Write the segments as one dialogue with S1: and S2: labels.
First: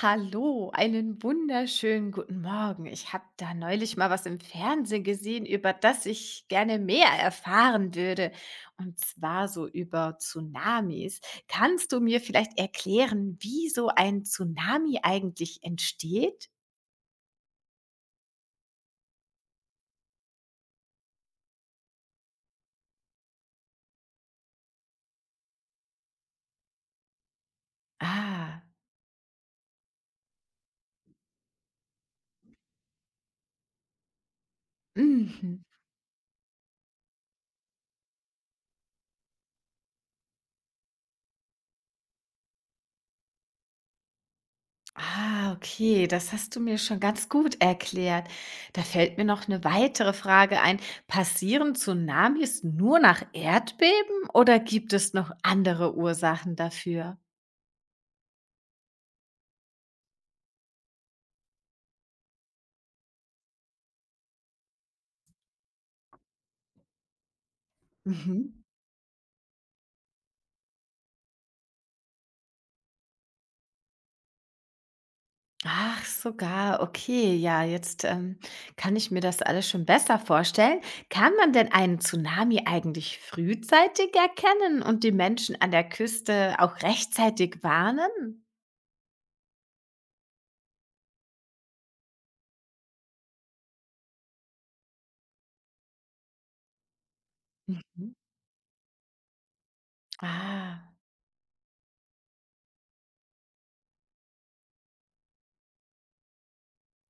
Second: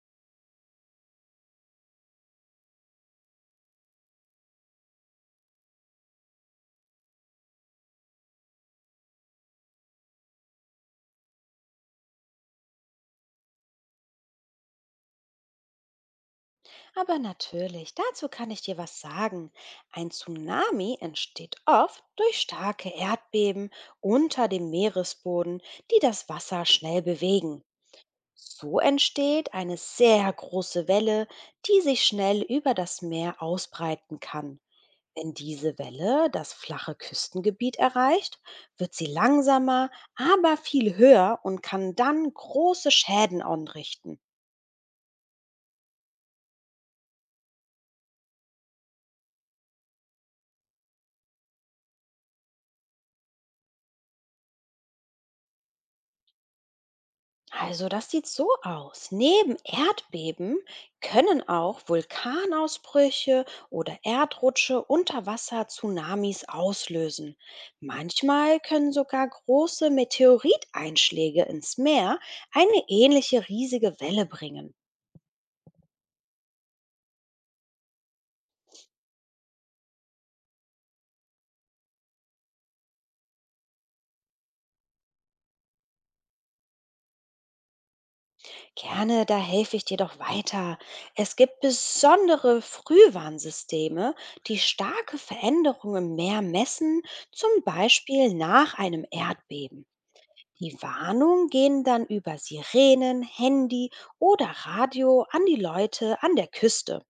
S1: Hallo, einen wunderschönen guten Morgen. Ich habe da neulich mal was im Fernsehen gesehen, über das ich gerne mehr erfahren würde. Und zwar so über Tsunamis. Kannst du mir vielleicht erklären, wie so ein Tsunami eigentlich entsteht?
S2: Aber natürlich, dazu kann ich dir was sagen. Ein Tsunami entsteht oft durch starke Erdbeben unter dem Meeresboden, die das Wasser schnell bewegen.
S1: Ah,
S2: So entsteht eine sehr große Welle, die sich schnell über das Meer ausbreiten kann. Wenn
S1: mhm.
S2: diese Welle das flache Küstengebiet erreicht, wird sie langsamer, aber viel höher und kann dann große Schäden anrichten.
S1: Ah, okay, das hast du mir schon ganz gut erklärt. Da fällt mir noch eine weitere Frage ein. Passieren Tsunamis nur nach Erdbeben oder gibt es noch andere Ursachen dafür?
S2: Also das sieht so aus. Neben Erdbeben können auch Vulkanausbrüche oder Erdrutsche unter Wasser Tsunamis auslösen. Manchmal
S1: Mhm.
S2: können sogar große Meteoriteinschläge ins Meer eine ähnliche riesige Welle bringen.
S1: Ach, sogar, okay, ja, jetzt kann ich mir das alles schon besser vorstellen. Kann man denn einen Tsunami eigentlich frühzeitig erkennen und die Menschen an der Küste auch rechtzeitig warnen?
S2: Gerne, da helfe ich dir doch weiter. Es gibt besondere Frühwarnsysteme, die starke Veränderungen im Meer messen, zum
S1: Mhm.
S2: Beispiel nach einem Erdbeben. Die
S1: Ah,
S2: Warnungen gehen dann über Sirenen, Handy oder Radio an die Leute an der Küste.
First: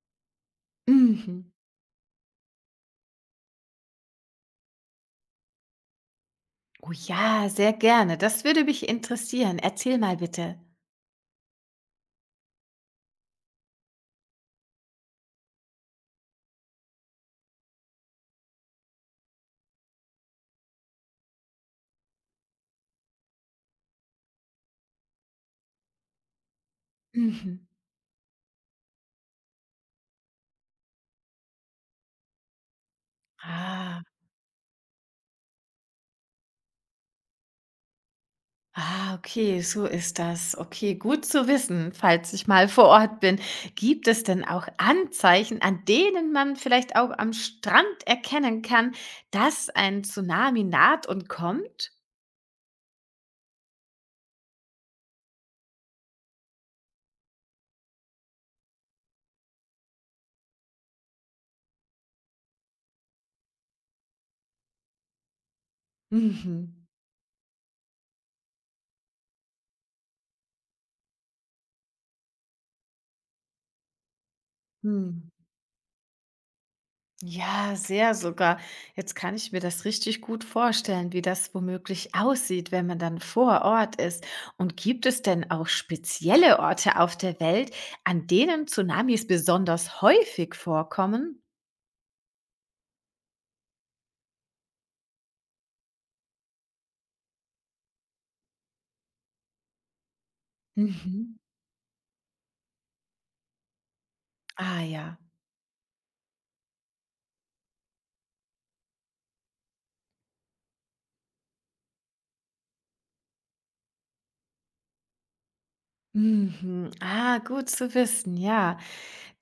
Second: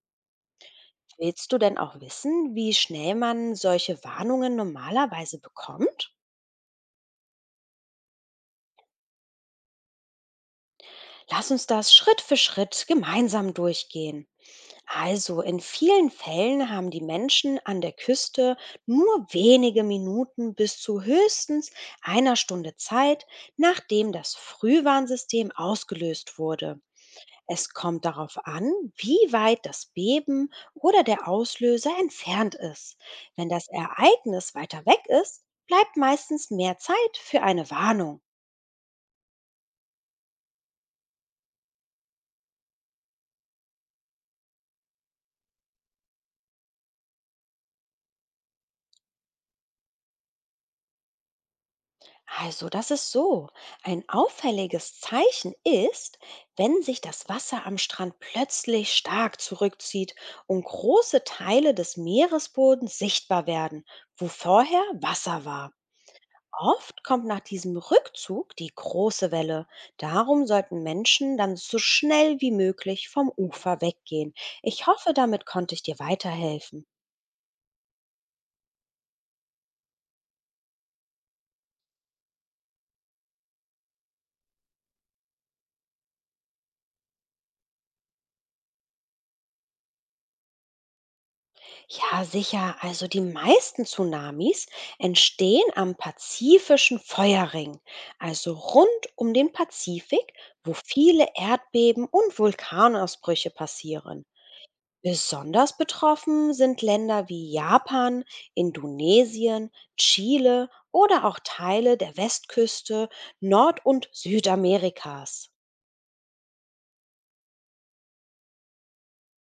S1: mhm.
S2: Willst du denn auch wissen, wie schnell man solche Warnungen normalerweise bekommt?
S1: Oh ja, sehr gerne. Das würde mich interessieren. Erzähl mal bitte.
S2: Lass uns das Schritt für Schritt gemeinsam durchgehen. Also, in vielen Fällen haben die Menschen an der Küste nur wenige Minuten bis zu höchstens einer Stunde Zeit, nachdem das Frühwarnsystem ausgelöst wurde.
S1: Mhm.
S2: Es kommt darauf an, wie weit das Beben oder der Auslöser entfernt ist. Wenn das
S1: Ah,
S2: Ereignis weiter weg ist, bleibt meistens mehr Zeit für eine Warnung.
S1: ah, okay, so ist das. Okay, gut zu wissen, falls ich mal vor Ort bin. Gibt es denn auch Anzeichen, an denen man vielleicht auch am Strand erkennen kann, dass ein Tsunami naht und kommt?
S2: Also das ist so. Ein auffälliges Zeichen ist, wenn sich das Wasser am Strand plötzlich stark zurückzieht und große Teile des Meeresbodens sichtbar werden, wo vorher Wasser war.
S1: Mhm.
S2: Oft kommt nach diesem Rückzug die große Welle. Darum sollten Menschen dann so schnell wie möglich vom Ufer weggehen. Ich hoffe,
S1: Hm.
S2: damit konnte ich dir weiterhelfen.
S1: Ja, sehr sogar. Jetzt kann ich mir das richtig gut vorstellen, wie das womöglich aussieht, wenn man dann vor Ort ist. Und gibt es denn auch spezielle Orte auf der Welt, an denen Tsunamis besonders häufig vorkommen?
S2: Ja, sicher. Also die meisten Tsunamis entstehen am pazifischen Feuerring, also rund um den Pazifik, wo viele
S1: Mhm.
S2: Erdbeben und Vulkanausbrüche passieren.
S1: Ah ja.
S2: Besonders betroffen sind Länder wie Japan, Indonesien, Chile oder auch Teile der Westküste Nord- und Südamerikas.
S1: Mhm. Ah, gut zu wissen, ja.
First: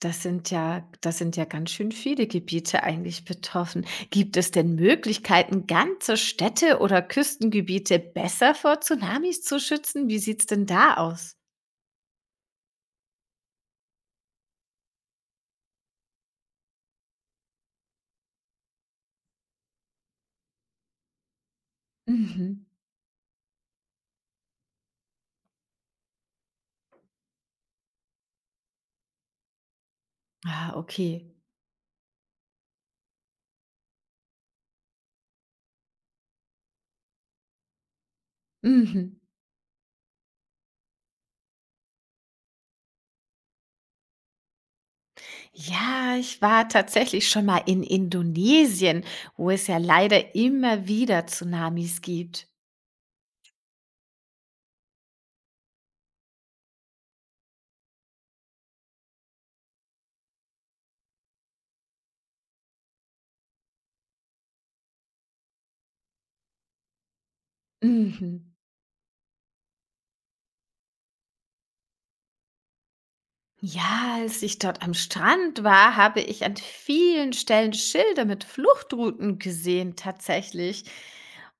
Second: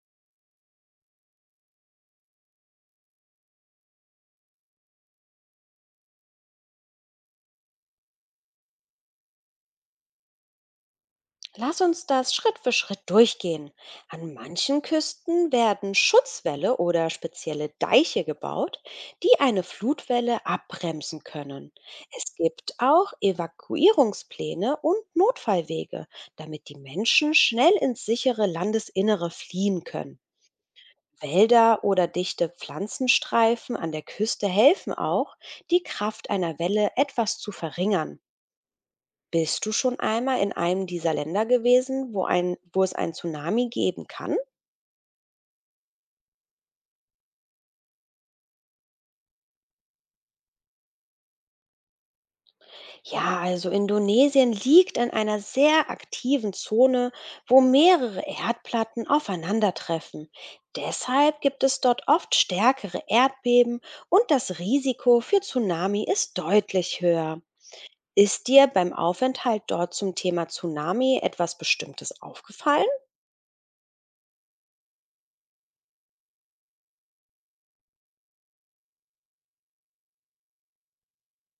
S1: Das sind ja ganz schön viele Gebiete eigentlich betroffen. Gibt es denn Möglichkeiten, ganze Städte oder Küstengebiete besser vor Tsunamis zu schützen? Wie sieht's denn da aus?
S2: Lass uns das Schritt für Schritt durchgehen. An manchen Küsten werden Schutzwälle oder spezielle Deiche gebaut, die eine Flutwelle abbremsen können. Es
S1: Mhm.
S2: gibt auch Evakuierungspläne und Notfallwege, damit die Menschen schnell ins sichere Landesinnere fliehen können.
S1: Ah, okay.
S2: Wälder oder dichte Pflanzenstreifen an der Küste helfen auch, die Kraft einer Welle etwas zu verringern.
S1: Mhm.
S2: Bist du schon einmal in einem dieser Länder gewesen, wo es ein Tsunami geben kann?
S1: Ja, ich war tatsächlich schon mal in Indonesien, wo es ja leider immer wieder Tsunamis gibt.
S2: Ja, also Indonesien liegt in einer sehr aktiven Zone, wo mehrere Erdplatten aufeinandertreffen. Deshalb gibt es dort oft stärkere Erdbeben und das Risiko für Tsunami ist deutlich höher. Ist
S1: Mhm.
S2: dir beim Aufenthalt dort zum Thema Tsunami etwas Bestimmtes aufgefallen?
S1: Ja, als ich dort am Strand war, habe ich an vielen Stellen Schilder mit Fluchtrouten gesehen, tatsächlich.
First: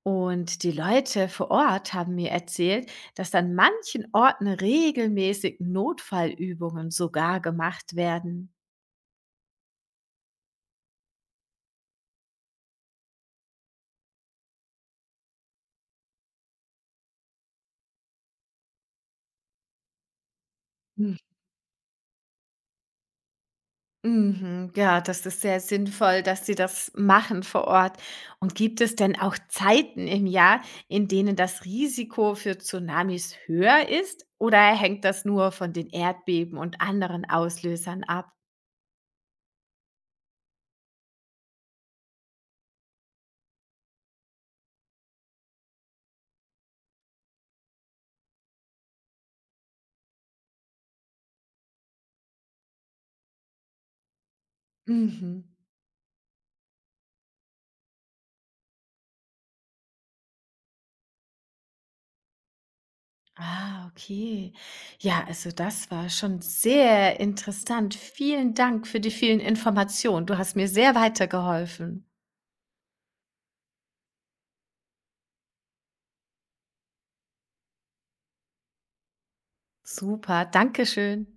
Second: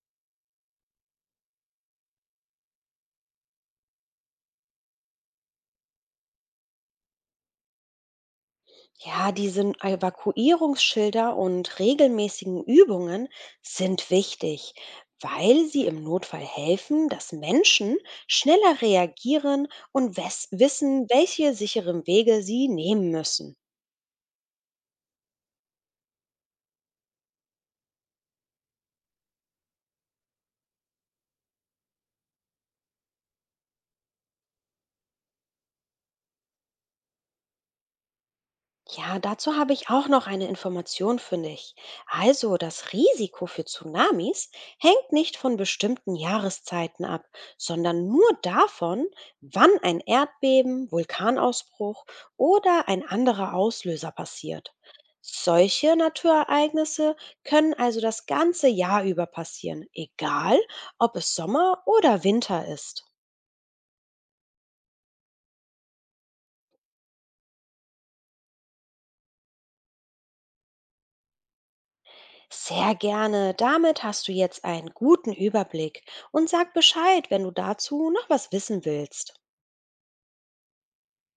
S1: Und die Leute vor Ort haben mir erzählt, dass an manchen Orten regelmäßig Notfallübungen sogar gemacht werden.
S2: Ja, diese Evakuierungsschilder und regelmäßigen Übungen sind wichtig, weil sie im Notfall helfen, dass Menschen schneller reagieren und wissen, welche sicheren Wege sie nehmen müssen.
S1: Mhm, ja, das ist sehr sinnvoll, dass Sie das machen vor Ort. Und gibt es denn auch Zeiten im Jahr, in denen das Risiko für Tsunamis höher ist? Oder hängt das nur von den Erdbeben und anderen Auslösern ab?
S2: Ja, dazu habe ich auch noch eine Information für dich. Also, das Risiko für Tsunamis hängt nicht von bestimmten Jahreszeiten ab, sondern nur davon, wann ein Erdbeben, Vulkanausbruch oder ein anderer Auslöser passiert.
S1: Mhm.
S2: Solche Naturereignisse können also das ganze Jahr über passieren, egal ob es Sommer oder Winter ist.
S1: Ah, okay. Ja, also das war schon sehr interessant. Vielen Dank für die vielen Informationen. Du hast mir sehr weitergeholfen.
S2: Sehr gerne. Damit hast du jetzt einen guten Überblick und sag Bescheid, wenn du dazu noch was wissen willst.
S1: Super, Dankeschön.